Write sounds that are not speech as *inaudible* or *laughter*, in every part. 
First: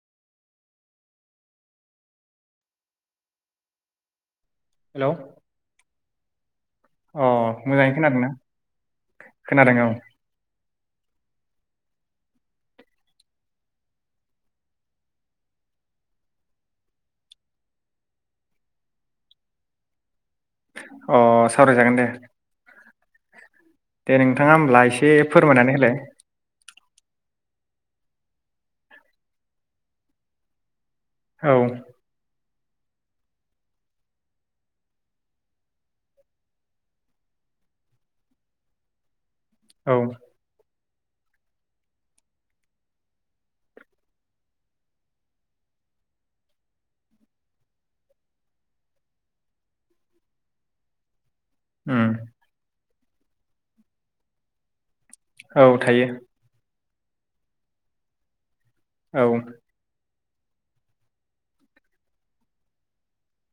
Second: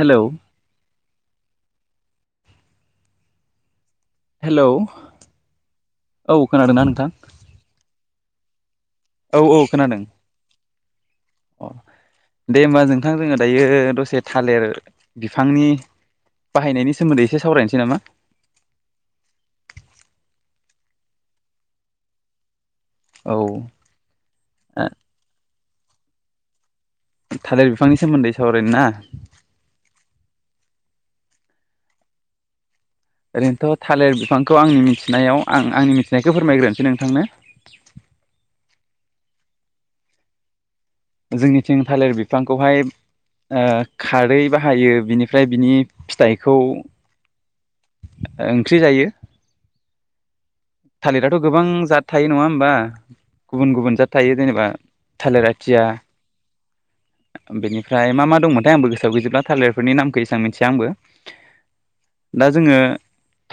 हेल'। Hello औ खोनादों ना नोंथां? अ मोजाङै खोनादोंना औ औ खोनादों। अ दे होमबा नोंथां जोङो दायो दसे थालिर बिफांनि बाहायनायनि सोमोन्दै एसे सावरायनोसै नामा? अ सावरायजागोन दे औ दे नोंथाङा होमब्ला एसे फोरमायनानै देह। थालिर बिफांनि सोमोन्दै सावरायनो ना? औ ओरैनोथ' थालिर बिफांखौ आंनि मिथिनायाव आं आंनि मिथिनायखौ फोरमायग्रोनोसै नोंथांनो। औ जोंनिथिं थालिर बिफांखौहाय ओ खारै बाहायो बिनिफ्राय बिनि फिथाइखौ ओ थालिरा। गोबां जाद उम थायो नङा होमबा। गुबुन गुबुन जा थायो जेनेबा थालिर औ आथिया। थायो बेनिफ्राय मा मा दंमोन? आंबो गोसोआव औ गैजोबब्ला थालिरफोरनि नामखो मिथिया आंबो दा जोङो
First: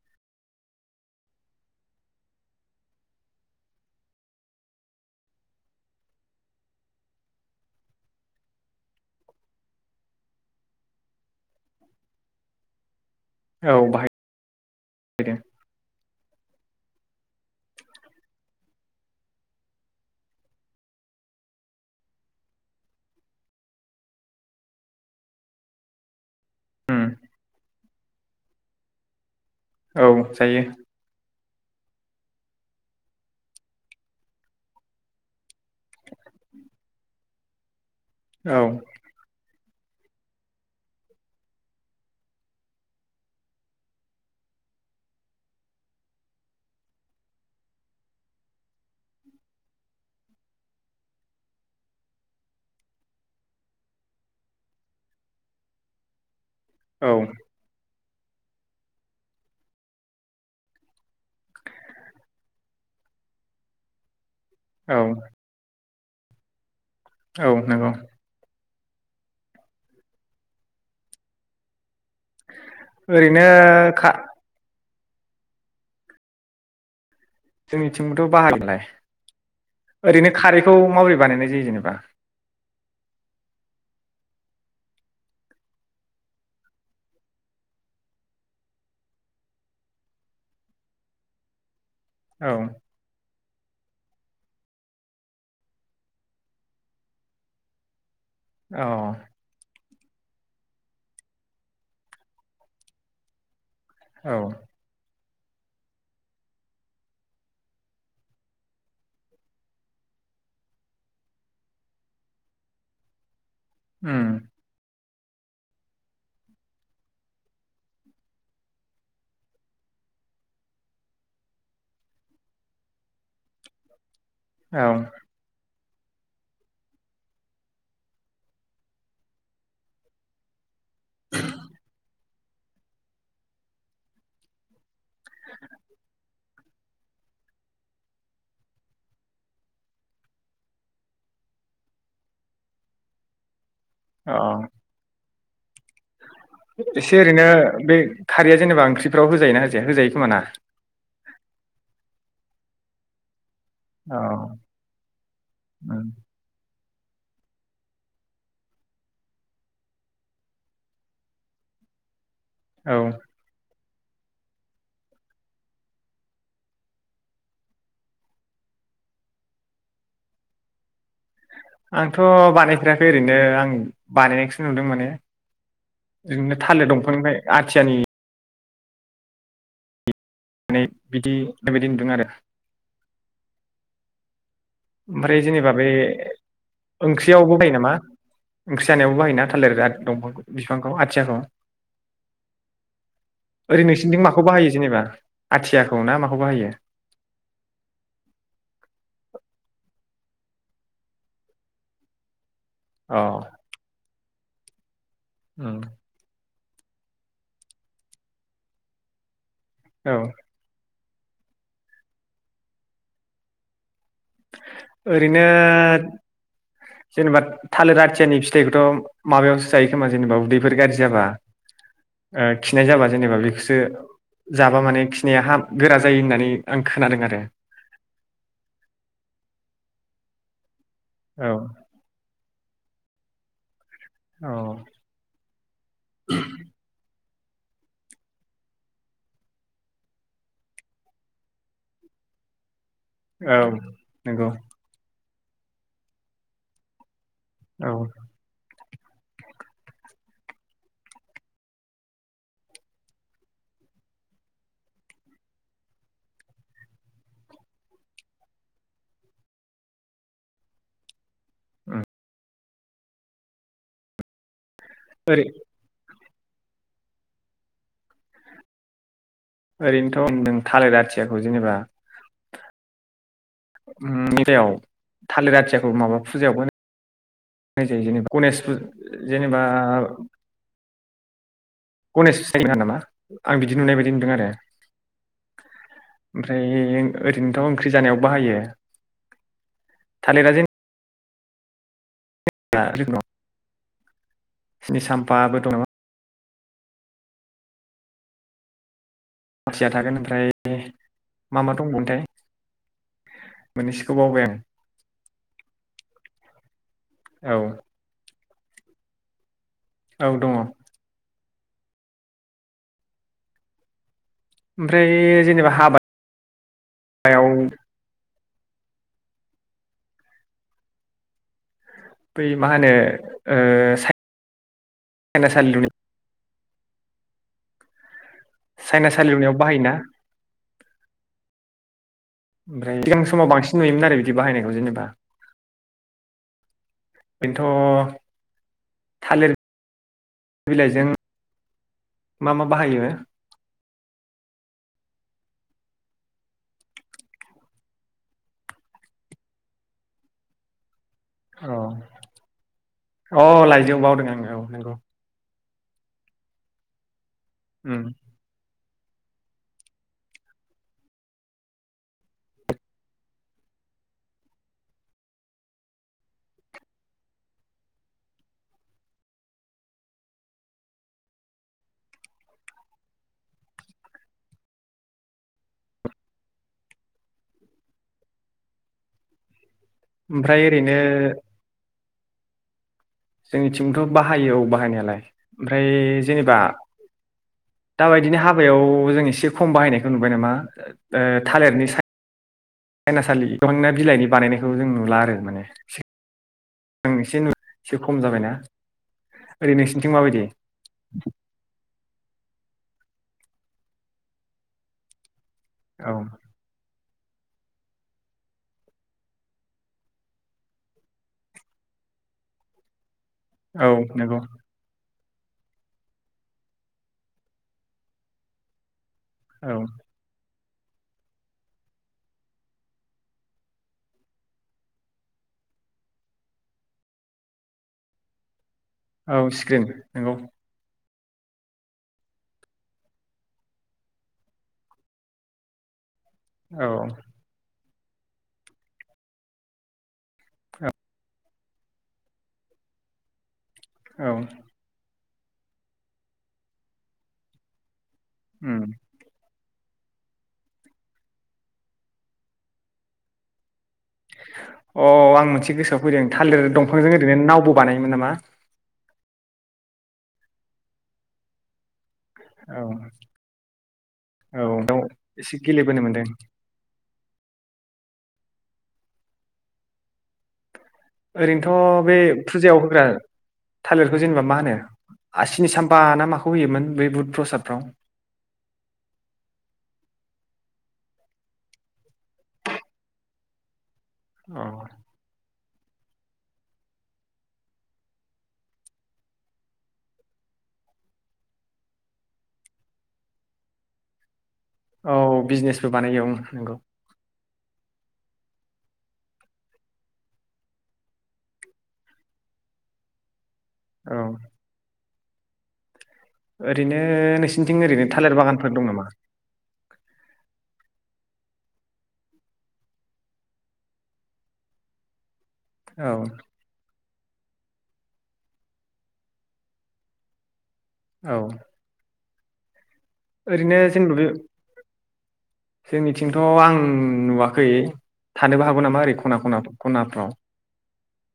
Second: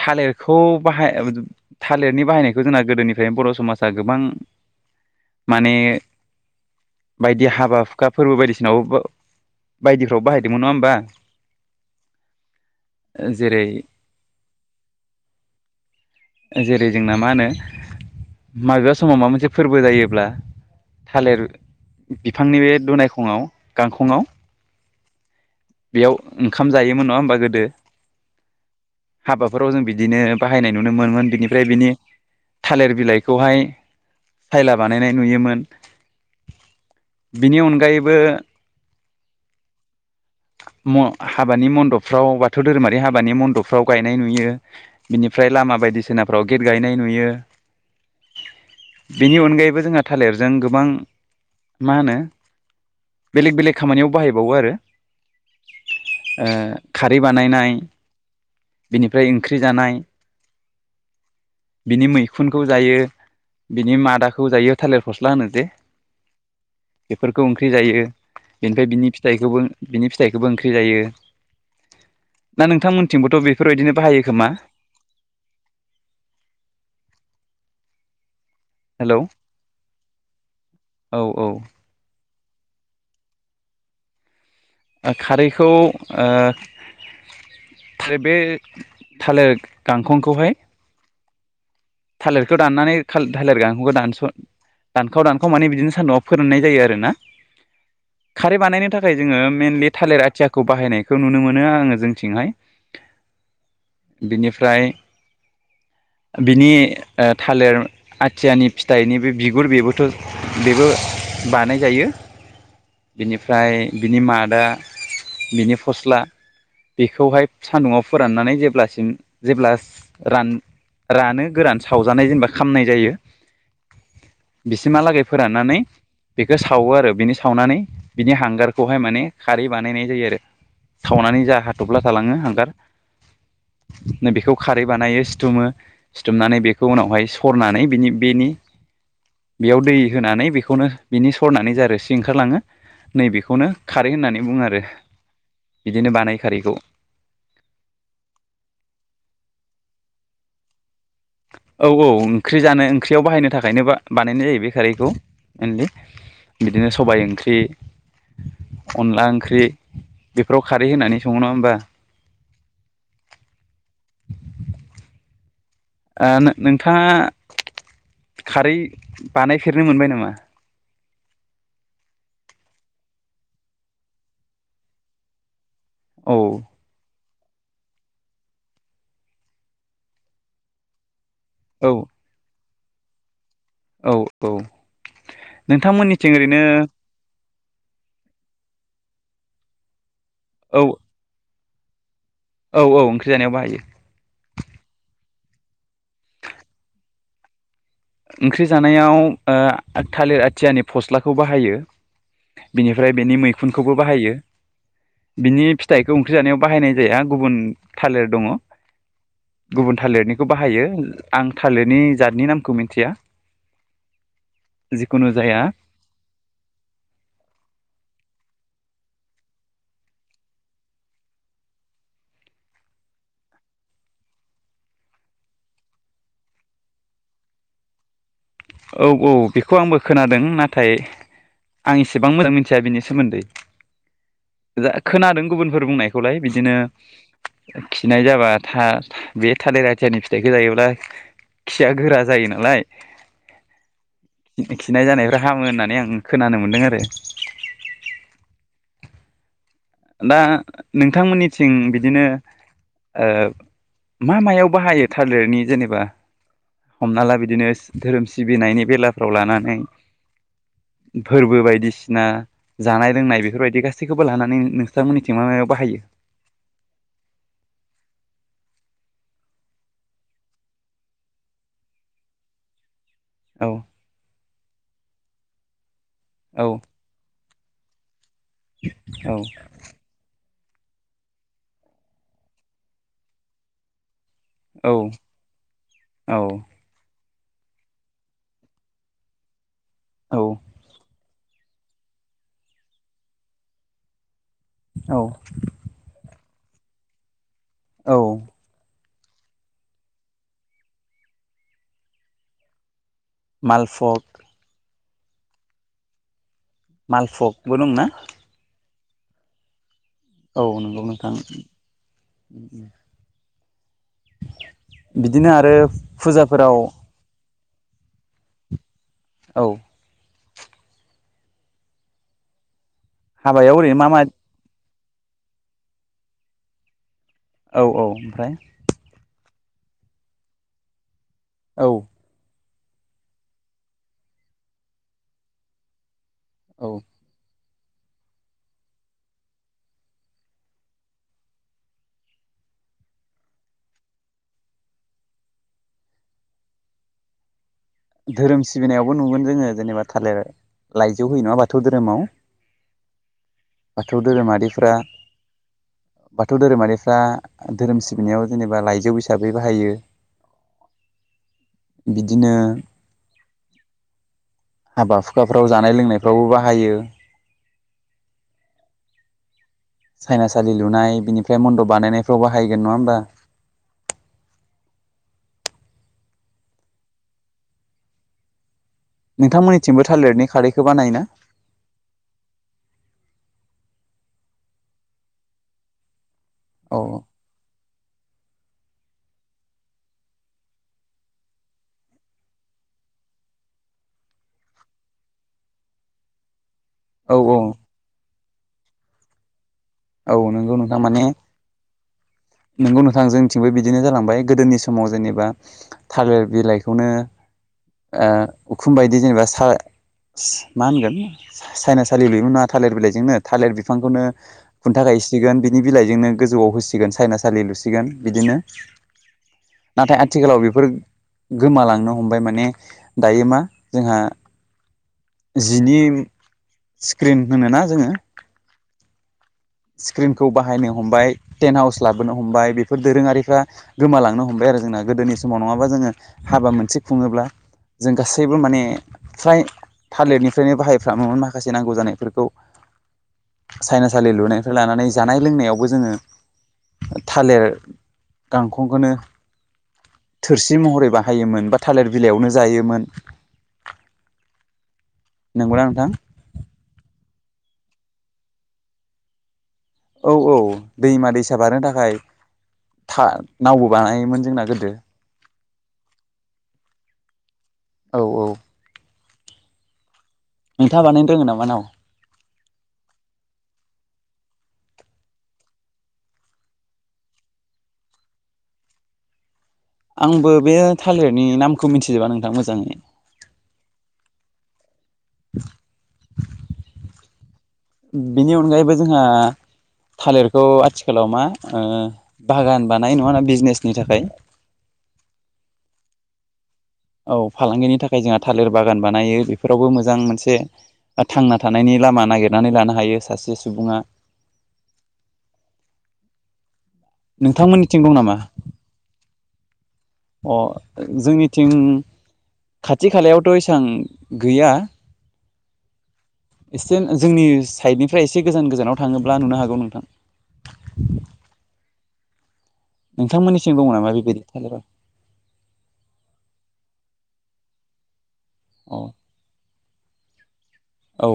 थालिरखौ बाहाय, थालिरनि बाहायनायखौ जोंना गोदोनिफ्रायनो बर' समाजा गोबां माने बायदि हाबा हुखा फोरबो बायदिसिनावबो बायदिफ्राव बाहायदोंमोन नङा होमबा, जेरै औ बाहाय दों जेरै जोंना मा होनो माबेबा समाव माबा मोनसे फोरबो जायोब्ला थालिर बिफांनि बे दुनायखङआव गांखंआव बेयाव ओंखाम उम जायोमोन नङा होमबा गोदो? हाबाफोराव जों औ बिदिनो जायो बाहायनाय नुनो मोनो। बिनिफ्राय बिनि थालिर बिलाइखौहाय सायला बानायनाय नुयोमोन। बिनि अनगायैबो। औ। म हाबानि मन्दबफ्राव बाथौ धोरोमारि हाबानि मन्दबफ्राव गायनाय नुयो, बिनिफ्राय लामा बायदिसिना फ्राव गेट गायनाय नुयो। बेनि अनगायैबो जोंहा थालिरजों गोबां मा होनो बेलेक बेलेक खामानियाव बाहायबावो आरो। ओ औ खारै बानायनाय बेनिफ्राय ओंख्रि जानाय। बिनि मैखुनखौ जायो, बिनि मादाखौ खौ जायो औ थालिर फस्ला होनो जे बेफोरखौ औ ओंख्रि नंगौ जायो। बेनिफ्राय बिनि फिथखौबो बिनि फिथाइखौबो ओंख्रि जायो। ना नोंथांमोनथिंबोथ' ओरैनो बेफोरबायदिनो खा बाहायो खोमा? बिथिंबोथ' *unintelligible* हेलौ ओरैनो खारैखौ औ माबोरै बानायनाय जायो औ जेनेबा? ओ खारैखौ ओ थालिर बे थालिर गांखंखौहाय औ थालिरखौ दाननानै था थालेर बिफांखौ दानस' दानखाव दानखाव माने बिदिनो सान्दुंआव फोराननाय जायो आरोना। खारै औ बानायनो थाखाय जोङो मेनलि थालिर आथियाखौ बाहायनायखौ नुनो मोनो आङो जोंनिथिंहाय। औ बिनिफ्राय बिनि ओ थालिर आथियानि फिथाइनि बे बिगुर बेबोथ' बेबो बानाय जायो। बिनि फ्राय बिनि उम मादा बिनि फस्ला बेखौहाय सान्दुंङाव फोराननानै जेब्लासिम जेब्ला रान रानो गोरान सावजानाय जेनेबा खामनाय जायो औ बिसिमहालागै फोराननानै बेखौ सावो आरो बिनि सावनानै बिनि हांगारखौहाय माने खारै बानायनाय जायो आरो। सावनानै जा हाथ'फ्ला थालाङो हां गार नै बेखौ खारै बानायो सिथुमो सिुमनानै बे खौ उनावहाय सरनानै बिनि बेनि बेयाव दै होनानै बेखौनो बिनि सरनानै जा रोसि ओंखारलाङो नै बेखौनो खारै अ होननानै बुङो आरो। बिदिनो बानाय खारैखौ एसे ओरैनो बे खारैया जेनेबा ओंख्रिफ्राव होजायो ना होजाया होजायो खोमा ना? औ औ ओंख्रि जानो ओंख्रियाव बाहायनो थाख खायनो औ बा-बानायनाय जायो बेखौ मेलनि। उम बिदिनो सबाय ओंख्रि, अनला ओंख्रि बेफोराव खारै होनानै सङो नङा होमबा? औ। ओ नो-नोंथाङा खारै बानायफेरनो मोनबाय नामा? आंथ' बानायफेराखै ओरैनो आं बानायनायखौसो नुदों माने। औ नो थालिर दंफांनिफ्राय। आथियानि। *inaudible* बिदि औ बेबायदि नुदों आरो। औ औ ओमफ्राय जेनेबा बे नोंथांमोननिथिं ओरैनो ओंख्रियावबो बाहायो नामा? मा ओंख्रि जानायावबो बाहायोना थालिरा आथ- दंफां? औ बिफांखौ आथियाखौ? औ औ ओंख्रि जानायाव बाहायो ओरै नोंसिनथिं माखौ बाहायो जेनेबा? आथियाखौ ना माखौ बाहायो? ओंख्रि जानायाव ओ-थालिर आथियानि फस्लाखौ बाहायो। बिनिफ्राय अ बेनि मैखुनखौबो बाहायो। बिनि फिथाइखौ ओंख्रि जानायाव। बाहायनाय जाया गुबुन थालिर दङ। गुबुन औ थालिरनिखौ बाहायो। आं थालिरनि जातनि नाम खौ मिथिया। जिखुनु ओरैनो जाया जेनेबा थालिर आथियानि फिथाइखौथ'। माबायावसो जायो खोमा जेनेबा उदैफोर गाज्रि जाबा ओ-खिनाय जाबा जेनेबा बेखौसो जाबा माने खिनाया हामो गोरा जायो होननानै आं खोनादों आरो। औ औ बेखौ आंबो खोनादों नाथ औ *unintelligible* आं एसेबां मोजां मि थिया बिनि सोमोन्दै। औ जा खोनादों गुबुनफोर बुंनायखौलाय बिदिनो खिनाय जाबा था- बे थालिर आथियानि फिथाइखौ जायोब्ला खिया गोरा जायो नालाय। औ नंगौ। खिनाय जानायफ्रा हामो होननानै आं खोनानो मोन्दों आरो। औ। दा नोंथांमोननिथिं बिदिनो ओ-मा मायाव बाहायो थालिरनि जेनेबा हमना ला बिदिनो धोरोम सिबिनायनि बेलाफ्राव लानानै। फोरबो उम। बायदिसिना। जानाय लोंनाय बेफोरबायदि गासैखौबो लानानै नों। थांमोननिथिं ओरै मा मायाव बाहायो? ओरैनोथ' थालिर आथियाखौ जेनेबा। औ *unintelligible* थालिर आथियाखौ माबा। फुजायावबो। औ नाय जायो जेनेबा गनेश पुज औ जेनेबा गनेश *unintelligible* नामा आं बिदि नुनाय बायदि नुदों आरो औ औ ओमफ्राय ओरैनोथ' ओंख्रि जानायाव बाहायो। औ थालिरा जों *inaudible* स्नि औ साम्फाबो दं *unintelligible* औ मासिया थागोन ओमफ्राय मा मा दंबावोमोनथाय मोननैसोखौ मालफग बावबाय आं। आं औ मालफकबो दंना औ नंगौ नोंथां। *unintelligible* ओमफ्राय बिदिनो जेनेबा आरो फुजाफोराव हाबायाव औ बै मा होनो ओ हाबायाव ओरैनो मा सा मा सायनासालि *inaudible* औ औ सायना सालि लुनायाव बाहायो ना औ ओमफ्राय सिगां समाव बांसिन नुयोमोन आरो बिदि बाहायनायखौ जेनेबा औ नोथ' थालिर बिलाइजों मा मा बाहायो? धोरोम सिबिनायावबो नुगोन जोङो जेनेबा थालिर लाइजौ होयो नङा औ बाथौ धोरोमाव अ लाइजौ बाथौ बावदों आङो औ धोरोमारिफ्रा नंगौ। बाथौ धोरोमारिफ्रा धोरोम उम सिबिनायाव जेनेबा लाइ जौ हिसाबै बाहायो। बिदिनो हाबा हुखाफ्राव जानाय लोंनायफ्रावबो बाहायो। सायनासालि लुनाय बिनिफ्राय मन्दप बानायनायफ्राव बाहायगोन नङा होमबा? नोंथांमोननि थिंबो थालिरनि ओमफ्राय खारैखौ ओरैनो बानायो ना? जोंनिथिंथ' बाहायो औ बाहायनायालाय ओमफ्राय जेनेबा औ दाबायदिनो हाबायाव जों एसे खम बाहायनायखौ नुबाय नामा ओ थालिरनि साय सायनासालि दहायना बिलाइनि बानायनायखौ जों नुला आरो माने आं औ एसे नु औ एसे खम जाबायना ओरै नोंसिनिथिं औ माबायदि नोंगौ नोंथां माने नोंगौ नोंथां जोंनिथिंबो बिदिनो जालांबाय गोदोनि समाव जेनेबा औ थालिर बिलाइखौनो ओ उखुम बायदि जेनेबा सा मा होनगोन सायनासाालि बेबो नङा थालिर बिलाइजोंनो थालिर औ बिफांखौनो नंगौ थाखायसिगोन बिनि बिलाइजोंनो गोजौआव होसिगोन सायनासालि लुसिगोन बिदिनो औ नाथाय आथिखालाव बे बेफोर गोमालांनो हमबाय माने दायो मा जोंहा जिनि स्क्रिन होनोना जोङो औ स्क्रिन नंगौ स्क्रिनखौ बाहायनो हमबाय टेन्ट हाउस लाबोनो हमबाय बेफोर दोरोङारिफ्रा गोमालांनो हमबाय आरो जोंना गोदोनि समाव नङाबा जोङो हाबा औ मोनसे खुङोब्ला जों गासैबो माने फ्राय थालेटनिफ्रायनो बाहायफ्रामोमोन माखासे नांगौ जानायफोरखौ साइनासालि लुनो माने जानाय लोंनायावबो जोङो थालेर उम गांखंखौनो थोरसि महरै बाहायोमोन बा थालिर बिलाइयावनो जायोमोन *inaudible* अ आं मोनसे नंगौना गोसोआव नोंथां फैदों थालिर दंफांजों ओरैनो नावबो बानायोमोन नामा औ औ दैमा दैसा बारनो थाखाय औ था नावबो बानायोमोन जोंना औ गोदो बाव एसे गेलेबोनो मोनदों औ औ नोंथाङा बानायनो रोङो नामा नाव ओरैनोथ' बे फुजायाव होग्रा थालिरखौ जेनेबा मा होनो आ सिनि सामफा ना माखौ होयोमोन बै बुट प्रसादफ्राव आंबो बे थालिरनि नामखौ मिथिजोबा नोंथां मोजाङै औ *inaudible* बिनि अनगायैबो जोंहा थालिरखौ आथिखालाव मा ओ बागान बानाय नङाना बिजनेसनि थाखाय औ बिजनेसबो बानायो उम नोंगौ औ फालांगिनि थाखाय जोंहा थालिर बागान बानायो बेफोरावबो मोजां मोनसे थांना थानायनि लामा नागिरनानै लानो हायो सासे सु बुङा औ ओरैनो नोंसिनिथिं नोंथांमोननिथिं ओरैनो दं नामा थालेर बागानफोर दं नामा? अ जोंनिथिं खाथि खालायावथ' एसां गैया। औ एसे जोंनि साइडनिफ्राय एसे गोजान गोजानाव थाङोब्ला नुनो हागौ नोंथां। औ नोंथांमोननिसिम ओरैनो दङ नामा जेनबा बे बेबायदि थालिरा जोंनिथिंथ' आं नुवाखै थानोबो हागौ अ नामा ओरै खना खना खनाफ्राव औ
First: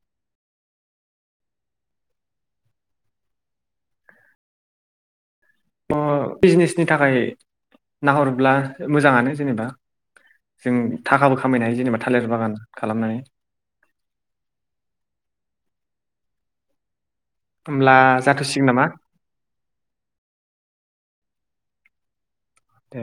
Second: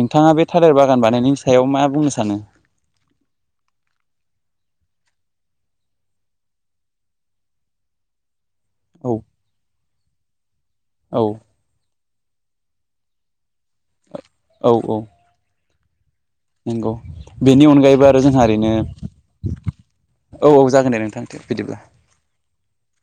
नोंथाङा बे थालेर बागान बानायनायनि सायाव मा बुंनो सानो? अ बिजनेसनि थाखाय नाहरोब्ला औ मोजाङानो जेनेबा जों औ थाखाबो खामायनो हायो जेनेबा थालिर बागान खालामनानै औ औ नोंगौ बेनि होमब्ला अनगायैबो आरो जोंहा जाथ'सिगोन ओरैनो नामा औ औ जागोन दे नोंथां। बिदिब्ला दे।